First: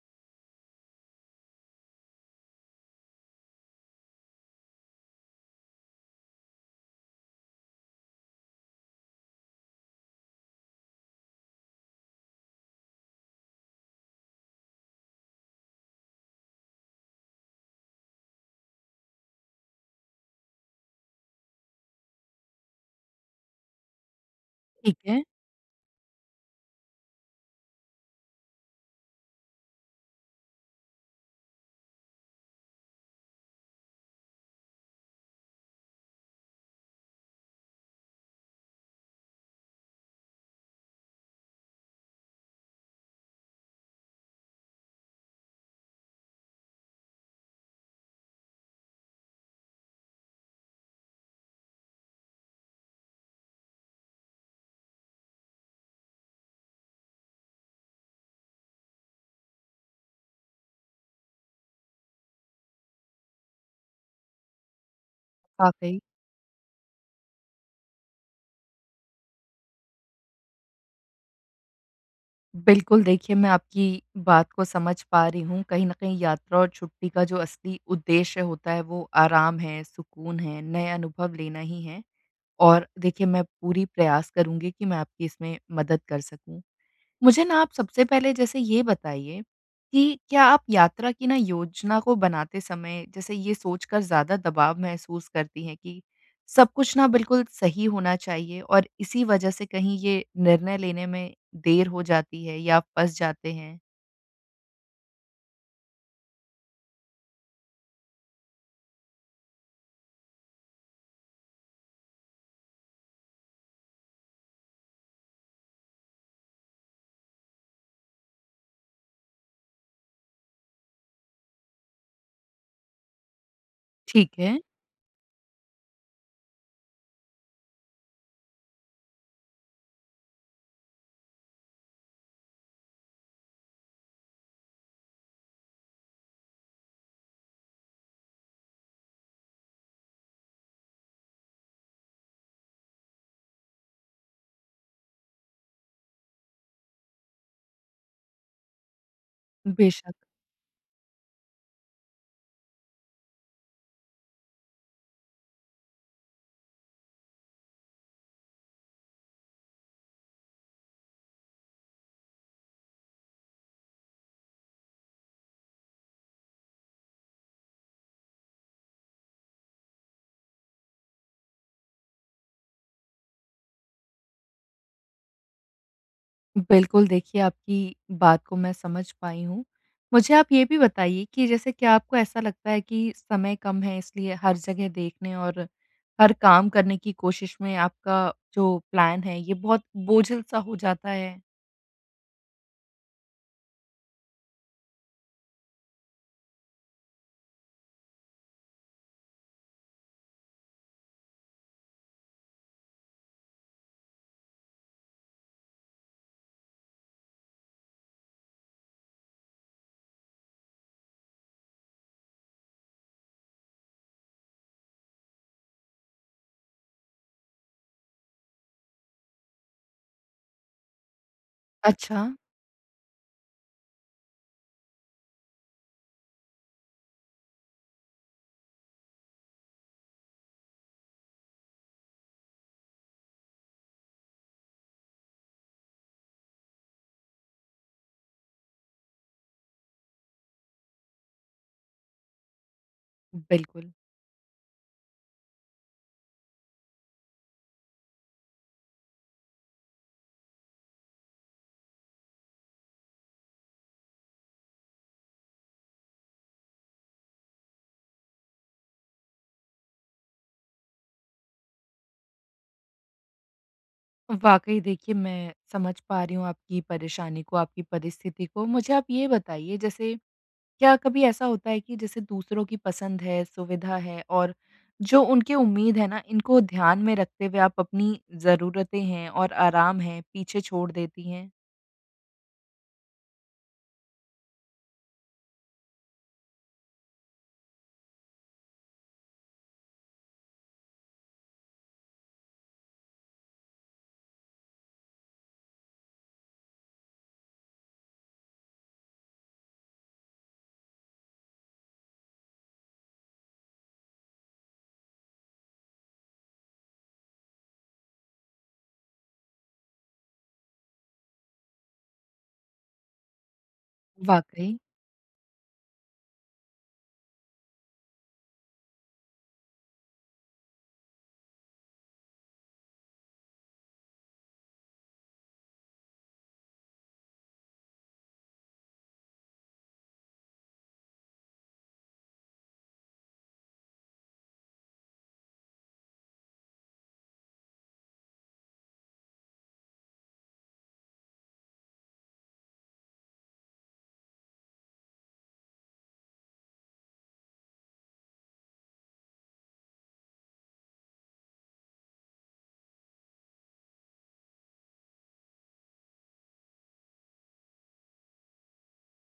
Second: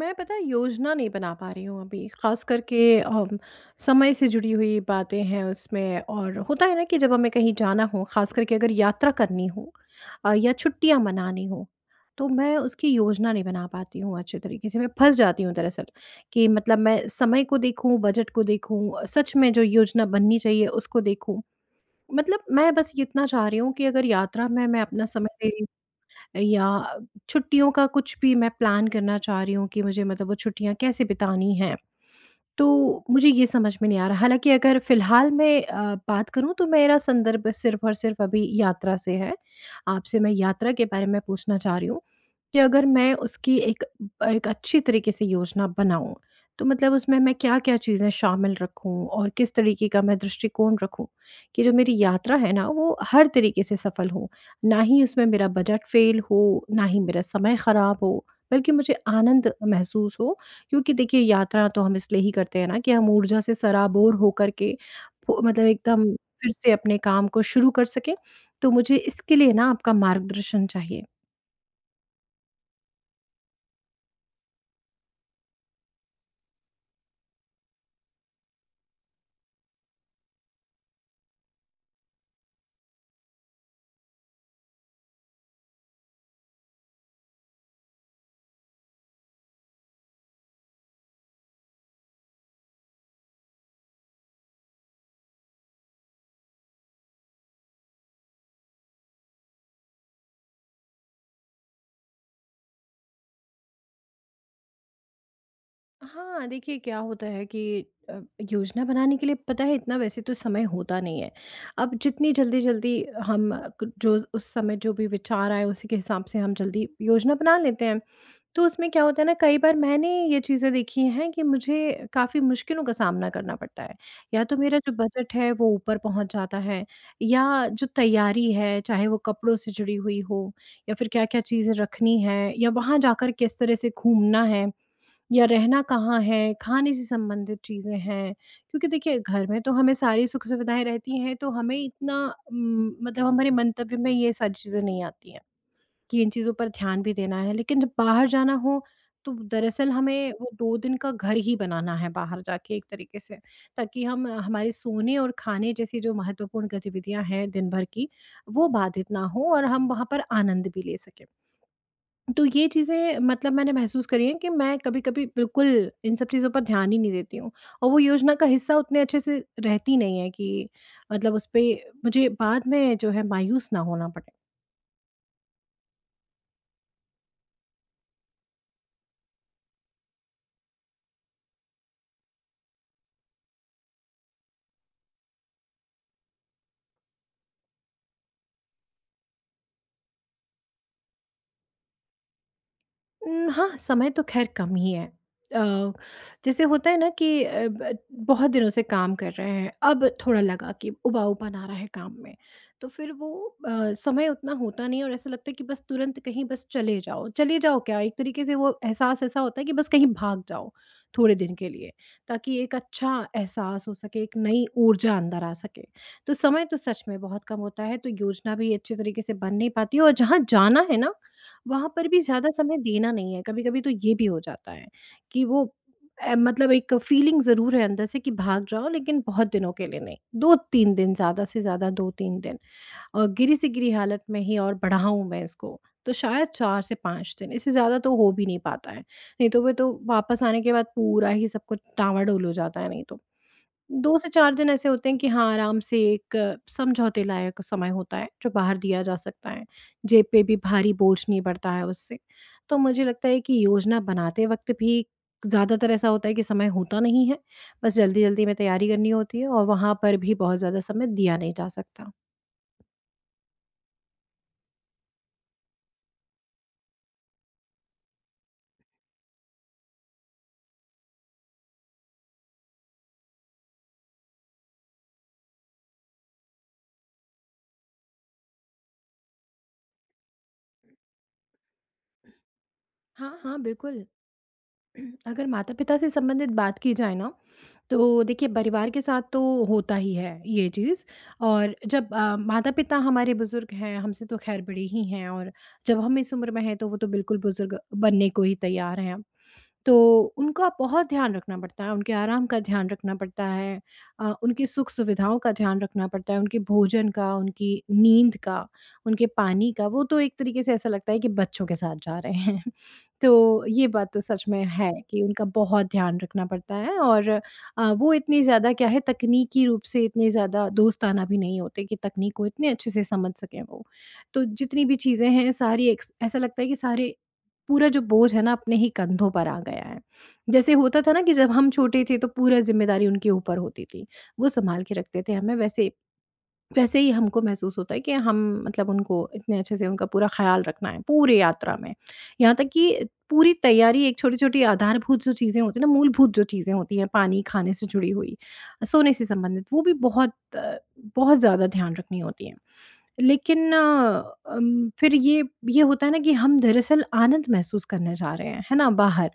मैं, पता है, योजना नहीं बना पा रही हूँ अभी, खास करके समय से जुड़ी हुई बातें हैं। उसमें और होता है ना कि जब हमें कहीं जाना हो, खास करके अगर यात्रा करनी हो या छुट्टियाँ मनानी हो, तो मैं उसकी योजना नहीं बना पाती हूँ अच्छे तरीके से। मैं फंस जाती हूँ दरअसल कि, मतलब, मैं समय को देखूँ, बजट को देखूँ, सच में जो योजना बननी चाहिए उसको देखूँ। मतलब मैं बस ये इतना चाह रही हूँ कि अगर यात्रा में मैं ठीक अपना है, समय दे रही, या छुट्टियों का कुछ भी मैं प्लान करना चाह रही हूँ, कि मुझे, मतलब, वो छुट्टियाँ कैसे बितानी हैं। तो मुझे ये समझ में नहीं आ रहा। हालाँकि अगर फ़िलहाल मैं बात करूँ, तो मेरा संदर्भ सिर्फ़ और सिर्फ़ अभी यात्रा से है। आपसे मैं यात्रा के बारे में पूछना चाह रही हूँ कि अगर मैं उसकी एक एक अच्छी तरीके से योजना बनाऊँ, तो मतलब उसमें मैं क्या-क्या चीज़ें शामिल रखूँ और किस तरीके का मैं दृष्टिकोण रखूँ, कि जो मेरी यात्रा है ना, वो हर तरीके से सफल हो। ना ही उसमें मेरा बजट फ़ेल हो, ना ही मेरा समय ख़राब हो, बल्कि मुझे आनंद महसूस हो, क्योंकि देखिए, यात्रा तो हम इसलिए ही करते हैं ना कि हम ऊर्जा से सराबोर होकर के फु मतलब वाक़ई। एकदम फिर से अपने काम को शुरू कर सकें। तो मुझे इसके लिए ना आपका मार्गदर्शन चाहिए। बिल्कुल, देखिए मैं आपकी बात को समझ पा रही हूँ। कहीं न कहीं यात्रा और छुट्टी का जो असली उद्देश्य होता है वो आराम है, सुकून है, नए अनुभव लेना ही है। और देखिए मैं पूरी प्रयास करूँगी कि मैं आपकी इसमें मदद कर सकूँ। मुझे ना आप सबसे पहले जैसे ये बताइए कि क्या आप यात्रा की ना योजना को बनाते समय जैसे ये सोचकर ज़्यादा दबाव महसूस करती हैं कि सब कुछ ना बिल्कुल सही होना चाहिए और इसी वजह से कहीं ये निर्णय लेने में देर हो जाती है या आप फँस जाते हैं? हाँ, देखिए क्या होता है कि योजना बनाने के लिए, पता है, इतना वैसे तो समय होता नहीं है। अब जितनी जल्दी-जल्दी हम क जो उस समय जो भी विचार आए उसी के हिसाब से हम जल्दी योजना बना लेते हैं। तो उसमें क्या होता है ना, कई बार मैंने ये चीज़ें देखी हैं कि मुझे काफ़ी मुश्किलों का सामना करना पड़ता है। ठीक या है, तो मेरा जो बजट है वो ऊपर पहुँच जाता है, या जो तैयारी है, चाहे वो कपड़ों से जुड़ी हुई हो, या फिर क्या-क्या चीज़ें रखनी है, या वहाँ जाकर किस तरह से घूमना है, या रहना कहाँ है, खाने से संबंधित चीज़ें हैं। क्योंकि देखिए, घर में तो हमें सारी सुख-सुविधाएँ रहती हैं, तो हमें इतना मतलब हमारे मंतव्य में ये सारी चीज़ें नहीं आती हैं कि इन चीज़ों पर ध्यान भी देना है, लेकिन जब बाहर जाना हो, तो दरअसल बेशक। हमें वो 2 दिन का घर ही बनाना है बाहर जाके एक तरीके से, ताकि हम हमारे सोने और खाने जैसी जो महत्वपूर्ण गतिविधियाँ हैं दिन भर की, वो बाधित ना हो और हम वहाँ पर आनंद भी ले सकें। तो ये चीज़ें, मतलब, मैंने महसूस करी हैं कि मैं कभी-कभी बिल्कुल इन सब चीज़ों पर ध्यान ही नहीं देती हूँ और वो योजना का हिस्सा उतने अच्छे से रहती नहीं है कि, मतलब, उस पे मुझे बाद में जो है मायूस ना होना पड़े। बिल्कुल, देखिए आपकी बात को मैं समझ पाई हूँ। मुझे आप ये भी बताइए कि जैसे क्या आपको ऐसा लगता है कि समय कम है इसलिए हर जगह देखने और हर काम करने की कोशिश में आपका जो प्लान है ये बहुत बोझिल-सा हो जाता है? हाँ, समय तो ख़ैर कम ही है। जैसे होता है ना कि अ, ब बहुत दिनों से काम कर रहे हैं, अब थोड़ा लगा कि उबाऊपन आ रहा है काम में, तो फिर वो समय उतना होता नहीं है और ऐसा लगता है कि बस तुरंत कहीं बस चले जाओ। चले जाओ क्या, एक तरीके से वो एहसास ऐसा होता है कि बस कहीं भाग जाओ थोड़े दिन के लिए, ताकि एक अच्छा एहसास हो सके, एक नई ऊर्जा अंदर आ सके। तो समय तो सच में बहुत कम होता है, तो योजना भी अच्छे तरीके से बन नहीं पाती है और जहाँ जाना है ना, वहाँ पर भी अच्छा, ज़्यादा समय देना नहीं है। कभी-कभी तो ये भी हो जाता है कि वो, मतलब, एक फीलिंग ज़रूर है अंदर से कि भाग जाओ, लेकिन बहुत दिनों के लिए नहीं। 2-3 दिन, ज़्यादा से ज़्यादा 2-3 दिन, और गिरी से गिरी हालत में ही और बढ़ाऊँ मैं इसको, तो शायद 4 से 5 दिन, इससे ज़्यादा तो हो भी नहीं पाता है। नहीं तो वो तो वापस आने के बाद पूरा ही सब कुछ टामाडोल हो जाता है, नहीं तो। बिल्कुल। 2 से 4 दिन ऐसे होते हैं कि हाँ, आराम से एक समझौते लायक समय होता है, जो बाहर दिया जा सकता है। जेब पे भी भारी बोझ नहीं पड़ता है उससे। तो मुझे लगता है कि योजना बनाते वक़्त भी ज़्यादातर ऐसा होता है कि समय होता नहीं है, बस जल्दी-जल्दी में तैयारी करनी होती है और वहाँ पर भी बहुत ज़्यादा समय दिया नहीं जा सकता। वाक़ई देखिए मैं समझ पा रही हूँ आपकी परेशानी को, आपकी परिस्थिति को। मुझे आप ये बताइए जैसे क्या कभी ऐसा होता है कि जैसे दूसरों की पसंद है, सुविधा है और जो उनकी उम्मीद है ना, इनको ध्यान में रखते हुए आप अपनी ज़रूरतें हैं और आराम है, पीछे छोड़ देती हैं? हाँ, हाँ, बिल्कुल। अगर माता-पिता से संबंधित बात की जाए ना, तो देखिए, परिवार के साथ तो होता ही है ये चीज़, और जब माता-पिता हमारे बुज़ुर्ग हैं, हमसे तो ख़ैर बड़े ही हैं, और जब हम इस उम्र में हैं, तो वो तो बिल्कुल बुज़ुर्ग बनने को ही तैयार हैं। तो उनका बहुत ध्यान रखना पड़ता है, उनके आराम का ध्यान रखना पड़ता है, उनकी सुख-सुविधाओं का ध्यान रखना पड़ता है, उनके भोजन का, उनकी नींद का, उनके पानी का। वो तो एक तरीके से ऐसा लगता है कि बच्चों के साथ जा रहे हैं। तो ये बात तो सच में वाक़ई। है कि उनका बहुत ध्यान रखना पड़ता है, और वो इतनी ज़्यादा, क्या है, तकनीकी रूप से इतने ज़्यादा दोस्ताना भी नहीं होते कि तकनीक को इतने अच्छे से समझ सकें वो। तो जितनी भी चीज़ें हैं सारी, एक ऐसा लगता है कि सारे, पूरा जो बोझ है ना, अपने ही कंधों पर आ गया है। जैसे होता था ना कि जब हम छोटे थे तो पूरा ज़िम्मेदारी उनके ऊपर होती थी। वो सँभाल के रखते थे हमें, वैसे वैसे ही हमको महसूस होता है कि हम, मतलब, उनको इतने अच्छे से, उनका पूरा ख्याल रखना है पूरी यात्रा में। यहाँ तक कि पूरी तैयारी, एक छोटी-छोटी आधारभूत जो चीज़ें होती हैं ना, मूलभूत जो चीज़ें होती हैं, पानी, खाने से जुड़ी हुई, सोने से संबंधित, वो भी बहुत बहुत ज़्यादा ध्यान रखनी होती हैं। लेकिन अम, फिर ये, होता है ना कि हम दरअसल आनंद महसूस करने जा रहे हैं, है ना, बाहर।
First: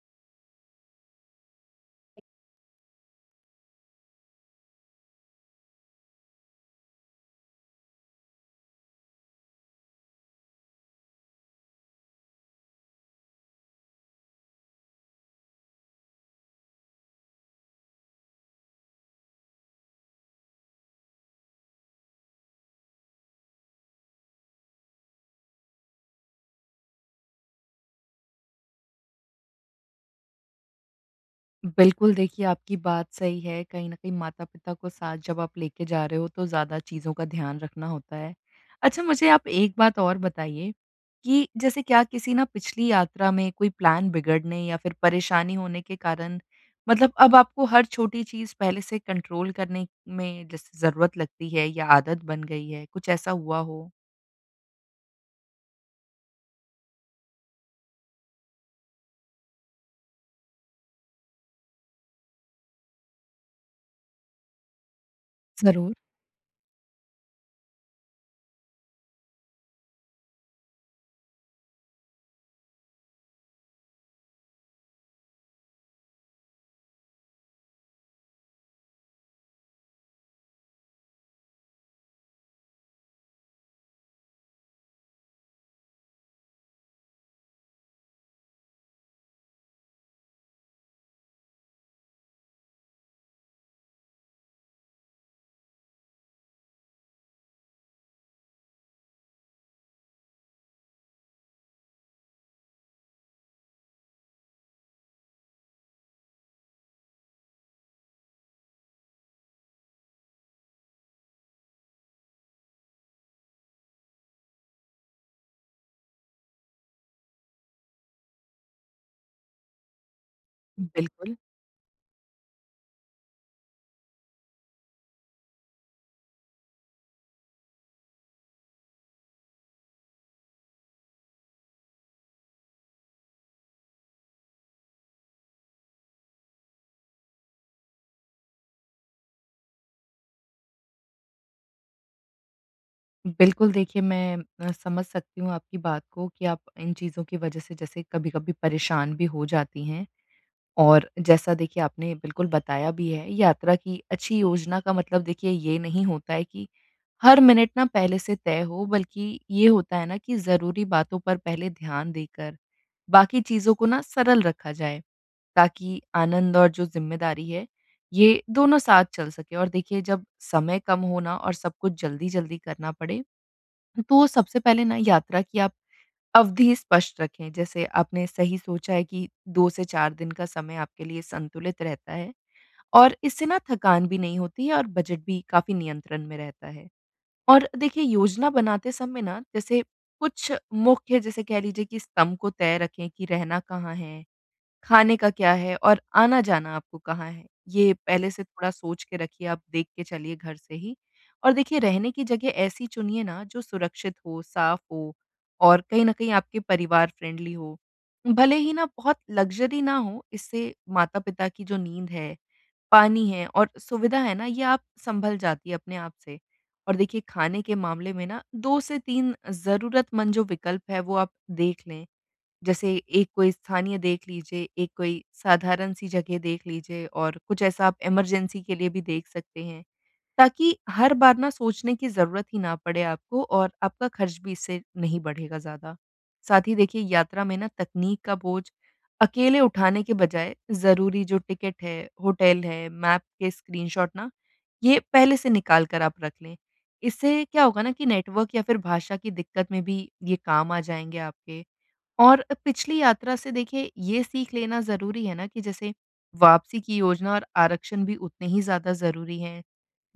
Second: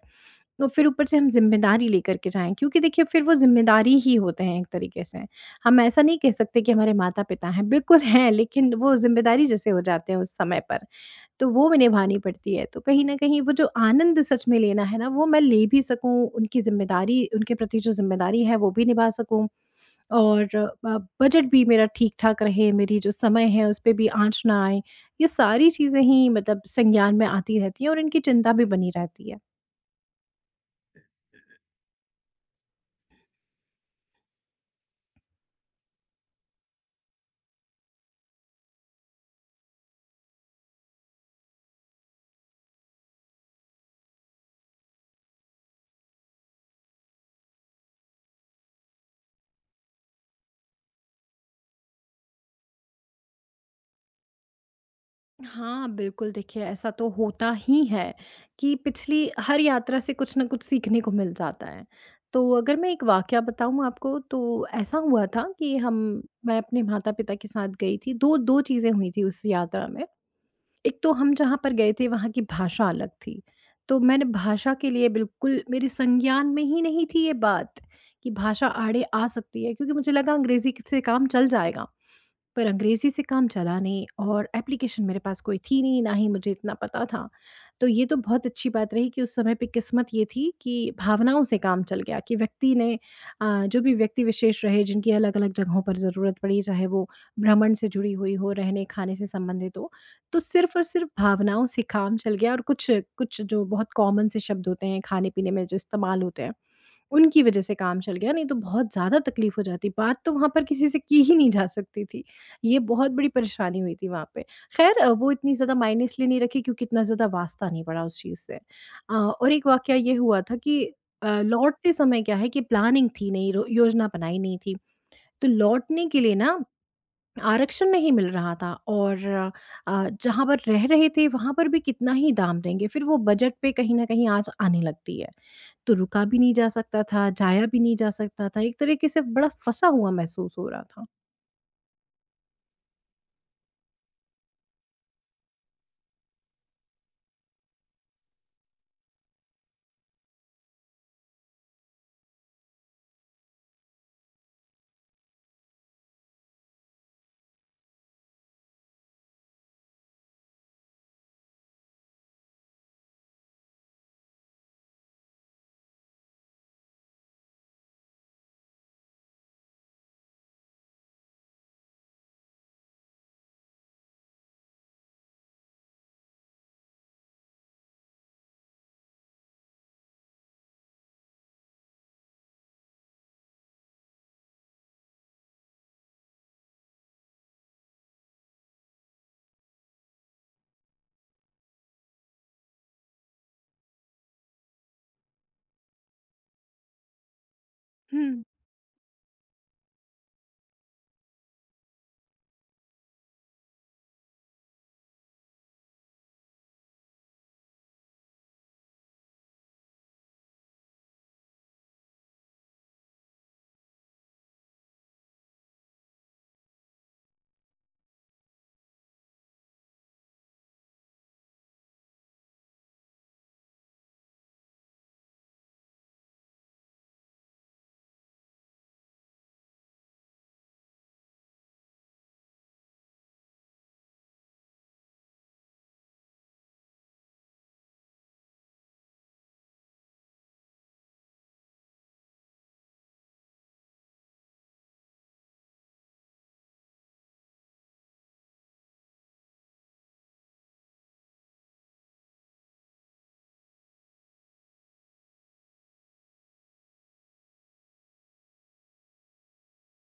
तो फिर ऊपर से हम ज़िम्मेदारी लेकर के जाएँ, क्योंकि देखिए, फिर वो ज़िम्मेदारी ही होते हैं एक तरीके से। हम ऐसा नहीं कह सकते कि हमारे माता-पिता हैं, बिल्कुल हैं, लेकिन वो ज़िम्मेदारी जैसे हो जाते हैं उस समय पर, तो वो भी निभानी पड़ती है। तो कहीं न कहीं वो जो आनंद सच में लेना है ना, वो मैं ले भी सकूँ, उनकी ज़िम्मेदारी, उनके प्रति जो ज़िम्मेदारी है वो भी निभा सकूँ, और बजट भी मेरा ठीक-ठाक रहे, मेरी जो समय है उस पे भी आँच ना आए। ये सारी चीज़ें ही, मतलब, संज्ञान में आती रहती हैं और इनकी चिंता भी बनी रहती है। बिल्कुल, देखिए आपकी बात सही है। कहीं न कहीं माता-पिता को साथ जब आप लेके जा रहे हो, तो ज़्यादा चीज़ों का ध्यान रखना होता है। अच्छा, मुझे आप एक बात और बताइए कि जैसे क्या किसी ना पिछली यात्रा में कोई प्लान बिगड़ने या फिर परेशानी होने के कारण, मतलब अब आपको हर छोटी चीज़ पहले से कंट्रोल करने में जैसे ज़रूरत लगती है या आदत बन गई है, कुछ ऐसा हुआ हो? हाँ, बिल्कुल, देखिए ऐसा तो होता ही है कि पिछली हर यात्रा से कुछ न कुछ सीखने को मिल जाता है। तो अगर मैं एक वाक़या बताऊँ आपको, तो ऐसा हुआ था कि ज़रूर। हम मैं अपने माता-पिता के साथ गई थी। 2 2 चीज़ें हुई थी उस यात्रा में। एक तो हम जहाँ पर गए थे वहाँ की भाषा अलग थी। तो मैंने भाषा के लिए बिल्कुल, मेरे संज्ञान में ही नहीं थी ये बात कि भाषा आड़े आ सकती है, क्योंकि मुझे लगा अंग्रेज़ी क से काम चल जाएगा। पर अंग्रेज़ी से काम चला नहीं और एप्लीकेशन मेरे पास कोई थी नहीं, ना ही मुझे इतना पता था। तो ये तो बहुत अच्छी बात रही कि उस समय पे किस्मत ये थी कि भावनाओं से काम चल गया, कि व्यक्ति ने, जो भी व्यक्ति विशेष रहे, जिनकी अलग-अलग जगहों पर ज़रूरत पड़ी, चाहे वो भ्रमण से जुड़ी हुई हो, रहने-खाने से संबंधित हो, तो सिर्फ़ और सिर्फ़ भावनाओं से काम चल गया, और कुछ कुछ जो बहुत कॉमन से शब्द होते हैं खाने-पीने में जो इस्तेमाल होते हैं, उनकी वज़ह से काम चल गया, नहीं तो बहुत ज़्यादा तकलीफ़ हो जाती। बात तो वहाँ पर किसी से की ही नहीं जा सकती थी। ये बहुत बड़ी परेशानी हुई थी वहाँ पे। ख़ैर, वो इतनी ज़्यादा मायने इसलिए नहीं रखी क्योंकि इतना ज़्यादा वास्ता नहीं पड़ा उस चीज़ से। और एक वाक़या ये हुआ था कि बिल्कुल। लौटते समय क्या है कि प्लानिंग थी नहीं, रो योजना बनाई नहीं थी। तो लौटने के लिए ना आरक्षण नहीं मिल रहा था, और जहाँ पर रह रहे थे वहाँ पर भी कितना ही दाम देंगे, फिर वो बजट पे कहीं न कहीं आँच आने लगती है। तो रुका भी नहीं जा सकता था, जाया भी नहीं जा सकता था, एक तरीके से बड़ा फँसा हुआ महसूस हो रहा था। बिल्कुल, देखिए मैं समझ सकती हूँ आपकी बात को कि आप इन चीज़ों की वजह से जैसे कभी-कभी परेशान भी हो जाती हैं। और जैसा देखिए आपने बिल्कुल बताया भी है, यात्रा की अच्छी योजना का मतलब, देखिए, ये नहीं होता है कि हर मिनट ना पहले से तय हो, बल्कि ये होता है ना कि ज़रूरी बातों पर पहले ध्यान देकर बाकी चीज़ों को ना सरल रखा जाए, ताकि आनंद और जो ज़िम्मेदारी है, ये दोनों साथ चल सके। और देखिए, जब समय कम हो ना और सब कुछ जल्दी-जल्दी करना पड़े, तो सबसे पहले ना यात्रा की आप अवधि स्पष्ट रखें। जैसे आपने सही सोचा है कि 2 से 4 दिन का समय आपके लिए संतुलित रहता है और इससे ना थकान भी नहीं होती है और बजट भी काफ़ी नियंत्रण में रहता है। और देखिए, योजना बनाते समय ना, जैसे कुछ मुख्य, जैसे कह लीजिए कि स्तंभ को तय रखें कि रहना कहाँ है, खाने का क्या है और आना-जाना आपको कहाँ है? ये पहले हुँ। से थोड़ा सोच के रखिए, आप देख के चलिए घर से ही। और देखिए, रहने की जगह ऐसी चुनिए ना जो सुरक्षित हो, साफ हो और कहीं न कहीं आपके परिवार फ्रेंडली हो। भले ही ना बहुत लग्ज़री ना हो, इससे माता-पिता की जो नींद है, पानी है और सुविधा है ना, ये आप सँभल जाती है अपने आप से। और देखिए, खाने के मामले में ना 2 से 3 ज़रूरतमंद जो विकल्प है वो आप देख लें। जैसे एक कोई स्थानीय देख लीजिए, एक कोई साधारण सी जगह देख लीजिए और कुछ ऐसा आप इमरजेंसी के लिए भी देख सकते हैं, ताकि हर बार ना सोचने की ज़रूरत ही ना पड़े आपको और आपका खर्च भी इससे नहीं बढ़ेगा ज़्यादा। साथ ही देखिए, यात्रा में ना तकनीक का बोझ अकेले उठाने के बजाय ज़रूरी जो टिकट है, होटल है, मैप के स्क्रीनशॉट ना, ये पहले से निकाल कर आप रख लें। इससे क्या होगा ना कि नेटवर्क या फिर भाषा की दिक्कत में भी ये काम आ जाएँगे आपके। और पिछली यात्रा से देखिए ये सीख लेना ज़रूरी है ना कि जैसे वापसी की योजना और आरक्षण भी उतने ही ज़्यादा ज़रूरी हैं,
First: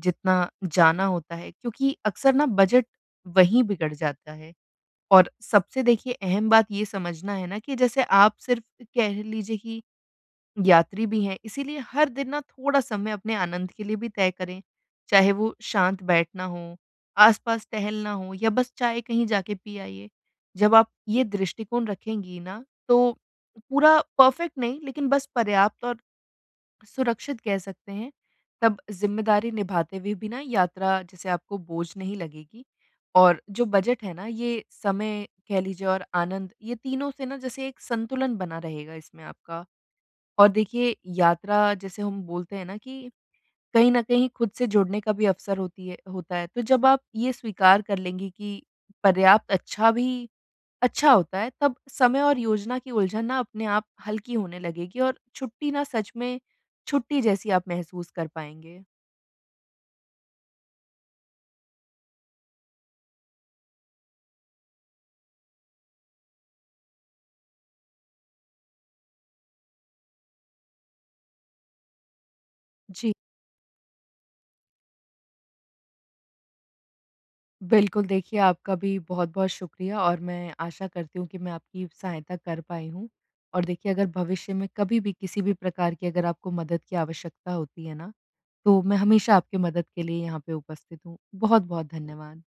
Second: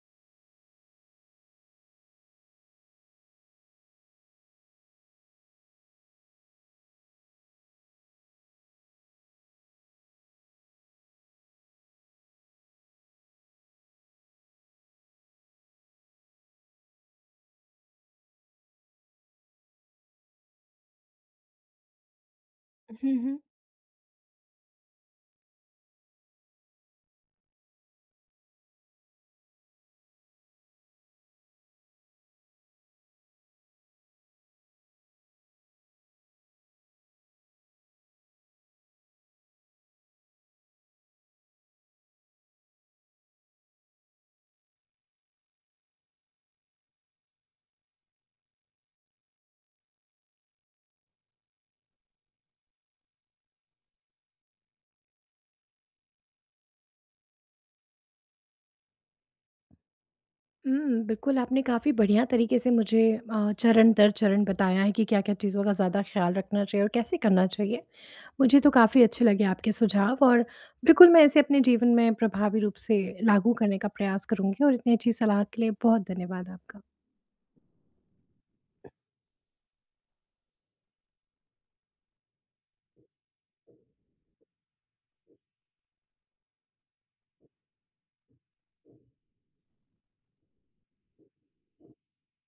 जितना जाना होता है, क्योंकि अक्सर ना बजट वहीं बिगड़ जाता है। और सबसे देखिए अहम बात ये समझना है ना कि जैसे आप सिर्फ, कह लीजिए कि, यात्री भी हैं, इसीलिए हर दिन ना थोड़ा समय अपने आनंद के लिए भी तय करें, चाहे वो शांत बैठना हो, आसपास टहलना हो या बस चाय कहीं जाके पी आइए। जब आप ये दृष्टिकोण रखेंगी ना, हुँ, तो हुँ। पूरा परफेक्ट नहीं, लेकिन बस पर्याप्त और सुरक्षित कह सकते हैं, तब ज़िम्मेदारी निभाते हुए भी ना यात्रा जैसे आपको बोझ नहीं लगेगी और जो बजट है ना, ये समय, कह लीजिए, और आनंद, ये तीनों से ना जैसे एक संतुलन बना रहेगा इसमें आपका। और देखिए, यात्रा, जैसे हम बोलते हैं ना कि कहीं न कहीं खुद से जुड़ने का भी अवसर होती है, होता है। तो जब आप ये स्वीकार कर लेंगी कि पर्याप्त अच्छा भी अच्छा होता है, तब समय और योजना की उलझन ना अपने आप हल्की होने लगेगी और छुट्टी ना सच में छुट्टी जैसी आप महसूस कर पाएँगे। हुँ, बिल्कुल आपने काफ़ी बढ़िया तरीके से मुझे चरण दर चरण बताया है कि क्या-क्या चीज़ों का ज़्यादा ख़्याल रखना चाहिए और कैसे करना चाहिए। मुझे तो काफ़ी अच्छे लगे आपके सुझाव, और बिल्कुल मैं इसे अपने जीवन में प्रभावी रूप से जी। लागू करने का प्रयास करूँगी, और इतनी अच्छी सलाह के लिए बहुत धन्यवाद आपका। बिल्कुल, देखिए आपका भी बहुत-बहुत शुक्रिया और मैं आशा करती हूँ कि मैं आपकी सहायता कर पाई हूँ। और देखिए, अगर भविष्य में कभी भी किसी भी प्रकार की अगर आपको मदद की आवश्यकता होती है ना, तो मैं हमेशा आपकी मदद के लिए यहाँ पे उपस्थित हूँ। बहुत-बहुत धन्यवाद।